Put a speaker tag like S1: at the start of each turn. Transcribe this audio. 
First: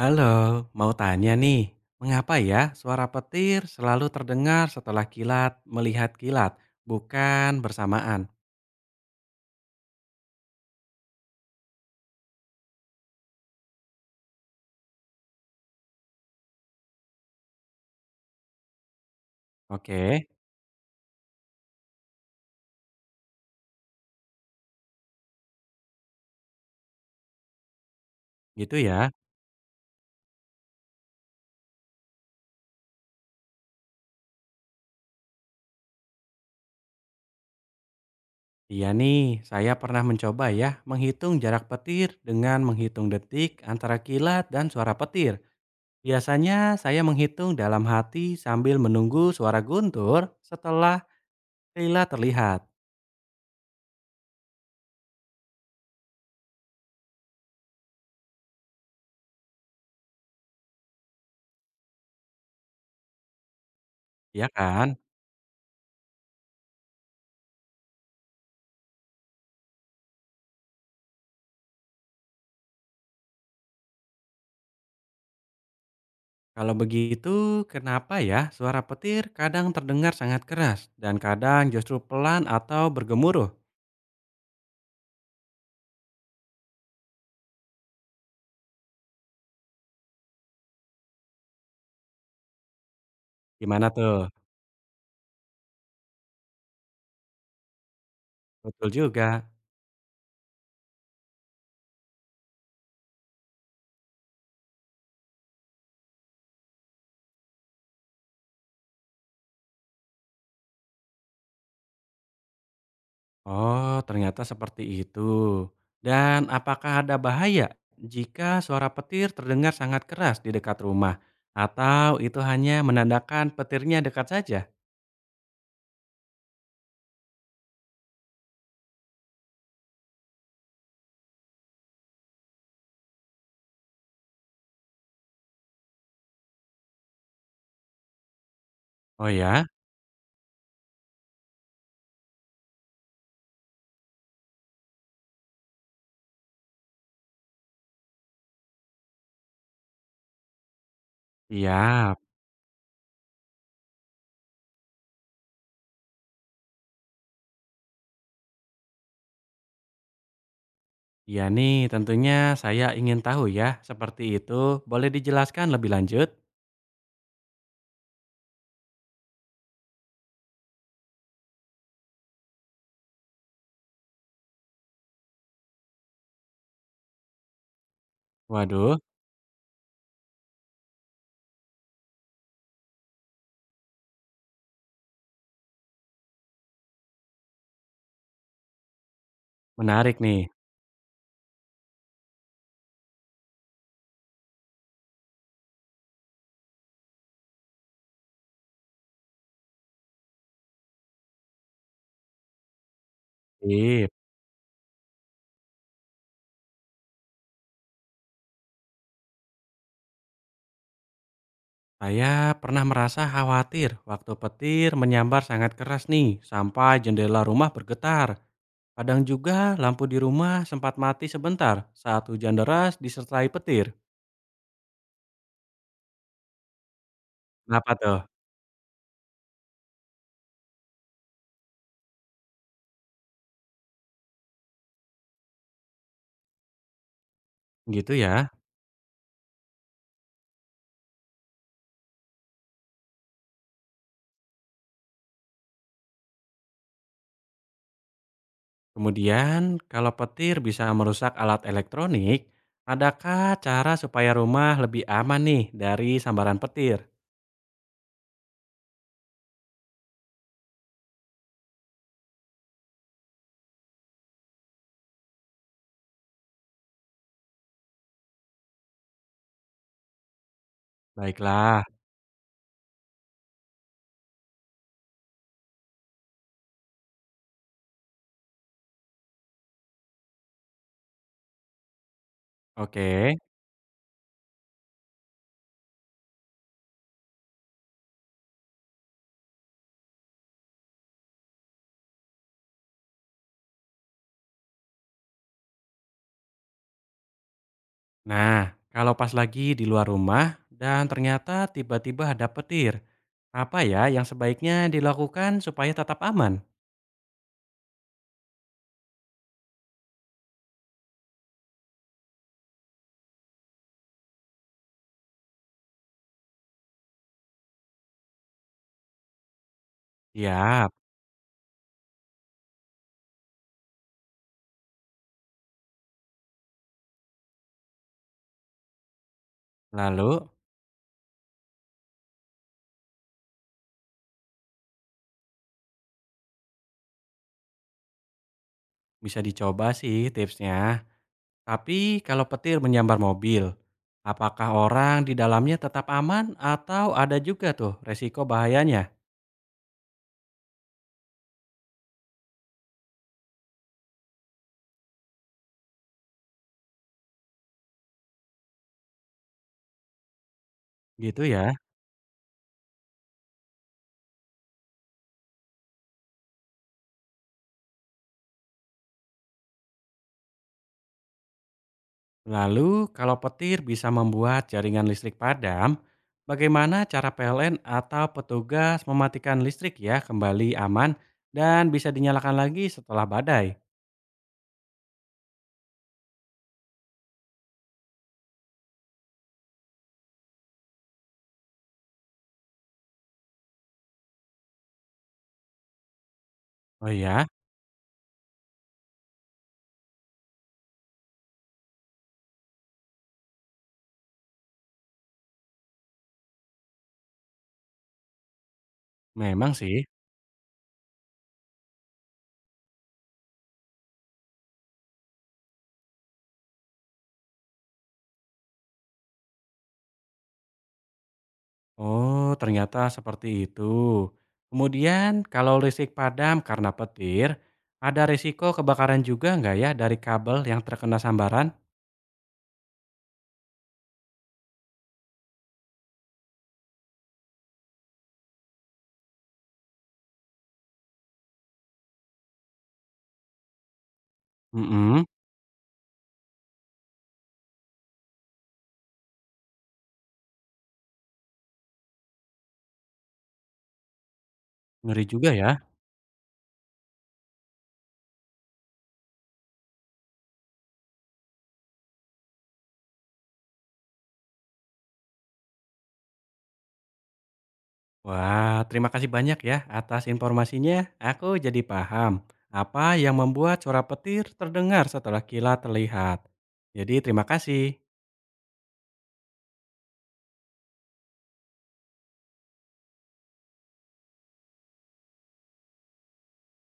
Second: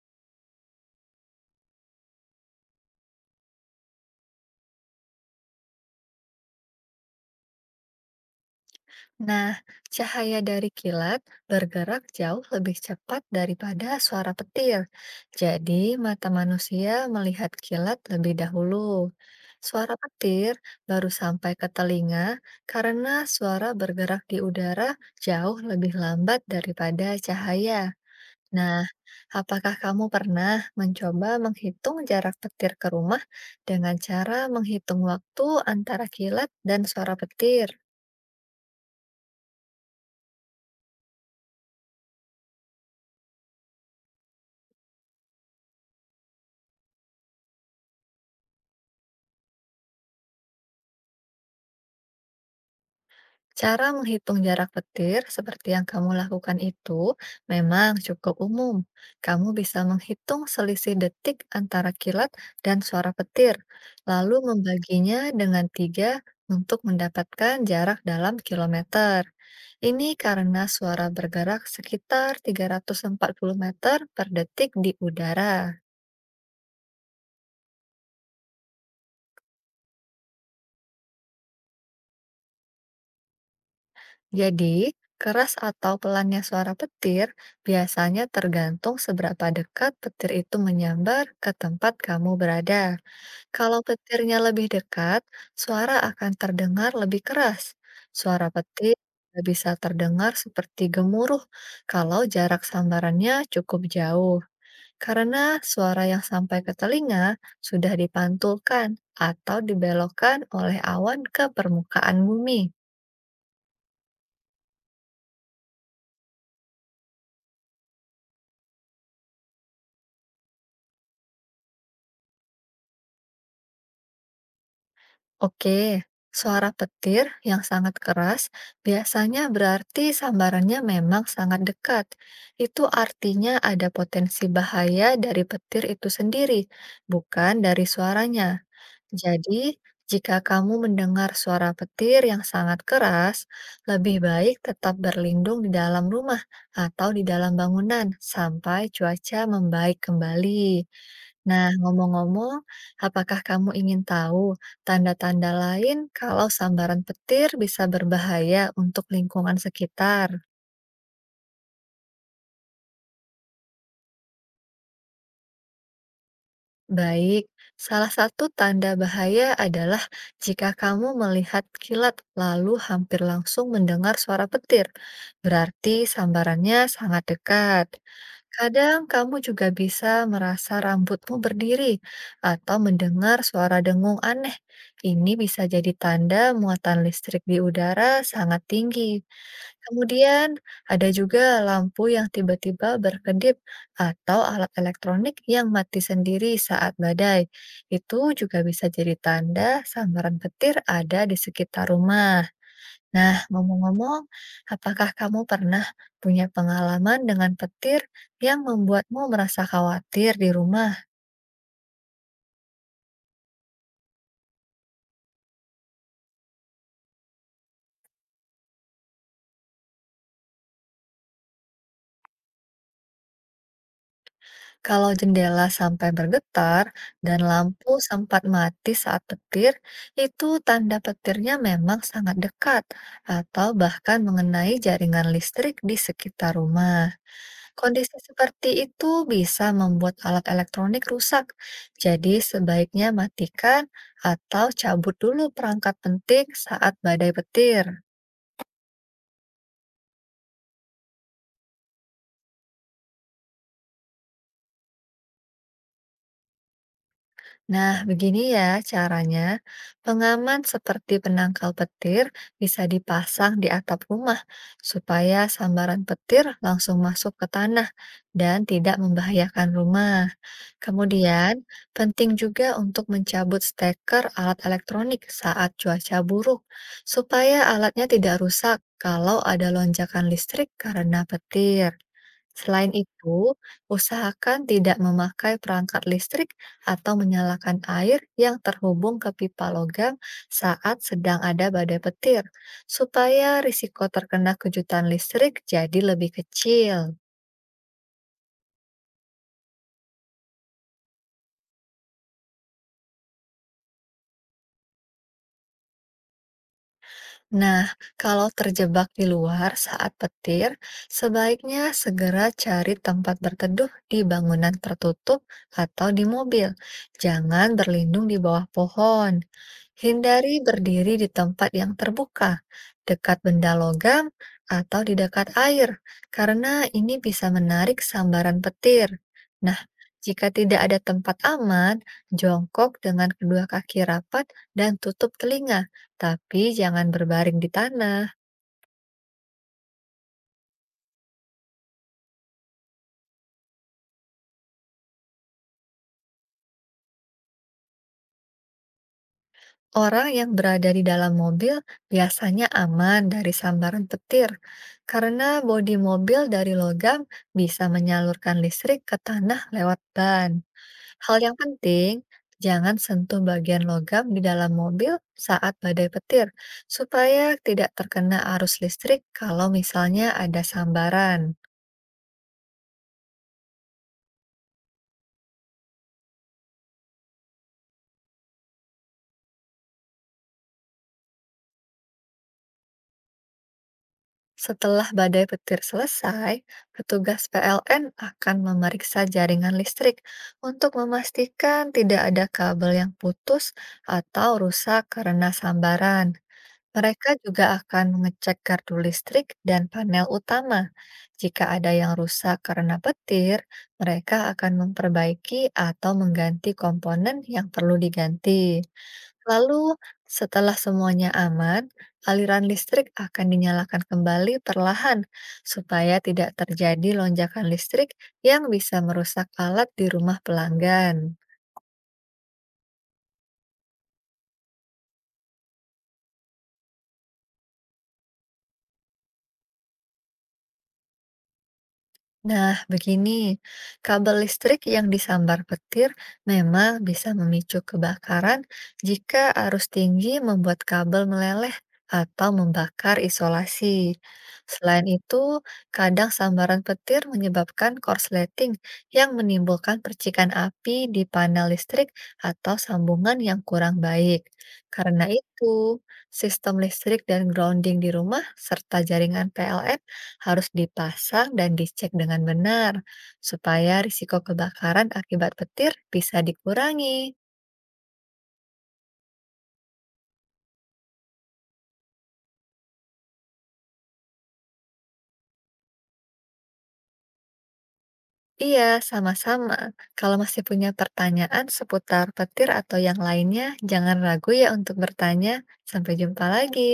S1: Halo, mau tanya nih, mengapa ya suara petir selalu terdengar setelah kilat melihat kilat, bukan bersamaan?
S2: Nah, cahaya dari kilat bergerak jauh lebih cepat daripada suara petir. Jadi, mata manusia melihat kilat lebih dahulu. Suara
S1: Oke,
S2: petir baru sampai ke telinga karena suara bergerak di udara jauh lebih lambat daripada cahaya.
S1: gitu
S2: Nah,
S1: ya.
S2: apakah kamu pernah mencoba menghitung jarak petir ke rumah dengan cara menghitung waktu antara kilat dan suara petir?
S1: Iya nih, saya pernah mencoba ya menghitung jarak petir dengan menghitung detik antara kilat dan suara petir. Biasanya saya menghitung dalam hati sambil menunggu suara guntur setelah kilat terlihat,
S2: Cara menghitung jarak petir seperti yang kamu lakukan itu memang cukup umum. Kamu bisa menghitung selisih detik antara kilat dan suara petir, lalu
S1: ya kan?
S2: membaginya dengan 3 untuk mendapatkan jarak dalam kilometer. Ini karena suara bergerak sekitar 340 meter per detik di udara.
S1: Kalau begitu, kenapa ya suara petir kadang terdengar sangat keras dan kadang justru pelan atau bergemuruh?
S2: Jadi, keras atau pelannya suara petir biasanya tergantung seberapa dekat petir itu menyambar ke tempat kamu berada. Kalau
S1: Gimana tuh?
S2: petirnya lebih dekat, suara akan terdengar lebih keras. Suara
S1: Betul
S2: petir juga
S1: juga.
S2: bisa terdengar seperti gemuruh kalau jarak sambarannya cukup jauh, karena suara yang sampai ke telinga sudah dipantulkan atau dibelokkan oleh awan ke permukaan bumi.
S1: Oh, ternyata seperti itu. Dan apakah ada bahaya jika suara petir terdengar sangat keras di dekat rumah? Atau itu hanya menandakan petirnya dekat saja?
S2: Oke, suara petir yang sangat keras biasanya berarti sambarannya memang sangat dekat. Itu artinya ada potensi bahaya dari petir itu sendiri, bukan dari suaranya.
S1: Oh ya?
S2: Jadi, jika kamu mendengar suara petir yang sangat keras, lebih baik tetap berlindung di dalam rumah atau di dalam bangunan sampai cuaca membaik kembali. Nah,
S1: Siap.
S2: ngomong-ngomong, apakah kamu ingin tahu tanda-tanda lain kalau sambaran petir bisa berbahaya untuk lingkungan sekitar?
S1: Iya nih, tentunya saya ingin tahu ya, seperti itu. Boleh dijelaskan lebih lanjut?
S2: Baik, salah satu tanda bahaya adalah jika kamu melihat kilat lalu hampir langsung mendengar suara petir, berarti sambarannya sangat dekat.
S1: Waduh,
S2: Kadang kamu juga bisa merasa rambutmu berdiri atau mendengar suara dengung aneh. Ini bisa jadi tanda muatan listrik di udara sangat tinggi.
S1: menarik nih.
S2: Kemudian ada juga lampu yang tiba-tiba berkedip atau alat elektronik yang mati sendiri saat badai. Itu juga bisa jadi tanda sambaran petir ada di sekitar rumah. Nah,
S1: Iya.
S2: ngomong-ngomong, apakah kamu pernah punya pengalaman dengan petir yang membuatmu merasa khawatir di rumah?
S1: Saya pernah merasa khawatir waktu petir menyambar sangat keras nih, sampai jendela rumah bergetar. Kadang juga lampu di rumah sempat mati sebentar saat hujan deras disertai petir.
S2: Kalau jendela sampai bergetar dan
S1: Kenapa
S2: lampu
S1: tuh?
S2: sempat mati saat petir, itu tanda petirnya memang sangat dekat atau bahkan mengenai jaringan listrik di sekitar rumah.
S1: Gitu
S2: Kondisi
S1: ya.
S2: seperti itu bisa membuat alat elektronik rusak. Jadi sebaiknya matikan atau cabut dulu perangkat penting saat badai petir.
S1: Kemudian, kalau petir bisa merusak alat elektronik, adakah cara supaya rumah lebih aman nih dari sambaran petir?
S2: Nah, begini ya caranya. Pengaman seperti penangkal petir bisa dipasang di atap rumah supaya sambaran petir langsung masuk ke tanah dan tidak membahayakan rumah. Kemudian,
S1: Baiklah,
S2: penting juga untuk mencabut steker alat elektronik saat cuaca buruk, supaya alatnya tidak rusak kalau ada lonjakan listrik karena petir. Selain
S1: oke.
S2: itu, usahakan tidak memakai perangkat listrik atau menyalakan air yang terhubung ke pipa logam saat sedang ada badai petir, supaya risiko terkena kejutan listrik jadi lebih kecil.
S1: Nah, kalau pas lagi di luar rumah dan ternyata tiba-tiba ada petir, apa ya yang sebaiknya dilakukan supaya tetap aman?
S2: Nah, kalau terjebak di luar saat petir, sebaiknya segera cari tempat berteduh di bangunan tertutup atau di mobil. Jangan berlindung di bawah pohon. Hindari
S1: Siap.
S2: berdiri di tempat yang terbuka, dekat benda logam, atau di dekat air, karena ini bisa menarik sambaran petir. Nah,
S1: Lalu
S2: jika tidak ada tempat aman, jongkok dengan kedua kaki rapat dan tutup telinga tapi jangan berbaring di tanah.
S1: bisa dicoba sih tipsnya. Tapi kalau petir menyambar mobil, apakah orang di dalamnya tetap aman atau ada juga tuh resiko bahayanya?
S2: Orang yang berada di dalam mobil biasanya aman dari sambaran petir, karena bodi mobil dari logam bisa menyalurkan listrik ke tanah lewat ban. Hal
S1: Gitu
S2: yang
S1: ya.
S2: penting, jangan sentuh bagian logam di dalam mobil saat badai petir, supaya tidak terkena arus listrik kalau misalnya ada sambaran.
S1: Lalu kalau petir bisa membuat jaringan listrik padam, bagaimana cara PLN atau petugas mematikan listrik ya kembali aman dan bisa dinyalakan lagi setelah badai?
S2: Setelah badai petir selesai, petugas PLN akan memeriksa jaringan listrik untuk memastikan tidak ada kabel yang putus atau rusak karena sambaran.
S1: Oh
S2: Mereka
S1: ya,
S2: juga akan mengecek gardu listrik dan panel utama. Jika ada yang rusak karena petir, mereka akan memperbaiki atau mengganti komponen yang perlu diganti.
S1: memang
S2: Lalu,
S1: sih.
S2: setelah semuanya aman, aliran listrik akan dinyalakan kembali perlahan supaya tidak terjadi lonjakan listrik yang bisa merusak alat di rumah pelanggan.
S1: Oh, ternyata seperti itu. Kemudian kalau listrik padam karena petir, ada risiko kebakaran juga nggak ya dari kabel yang terkena sambaran?
S2: Nah, begini, kabel listrik yang disambar petir memang bisa memicu kebakaran jika arus tinggi membuat kabel meleleh atau membakar isolasi. Selain
S1: Mm-mm,
S2: itu, kadang sambaran petir menyebabkan korsleting yang menimbulkan percikan api di panel listrik atau sambungan yang kurang baik.
S1: ngeri
S2: Karena
S1: juga ya.
S2: itu, sistem listrik dan grounding di rumah serta jaringan PLN harus dipasang dan dicek dengan benar supaya risiko kebakaran akibat petir bisa dikurangi.
S1: Wah, terima kasih banyak ya atas informasinya. Aku jadi paham apa yang membuat suara petir terdengar setelah kilat terlihat. Jadi terima kasih.
S2: Iya, sama-sama. Kalau masih punya pertanyaan seputar petir atau yang lainnya, jangan ragu ya untuk bertanya. Sampai jumpa lagi.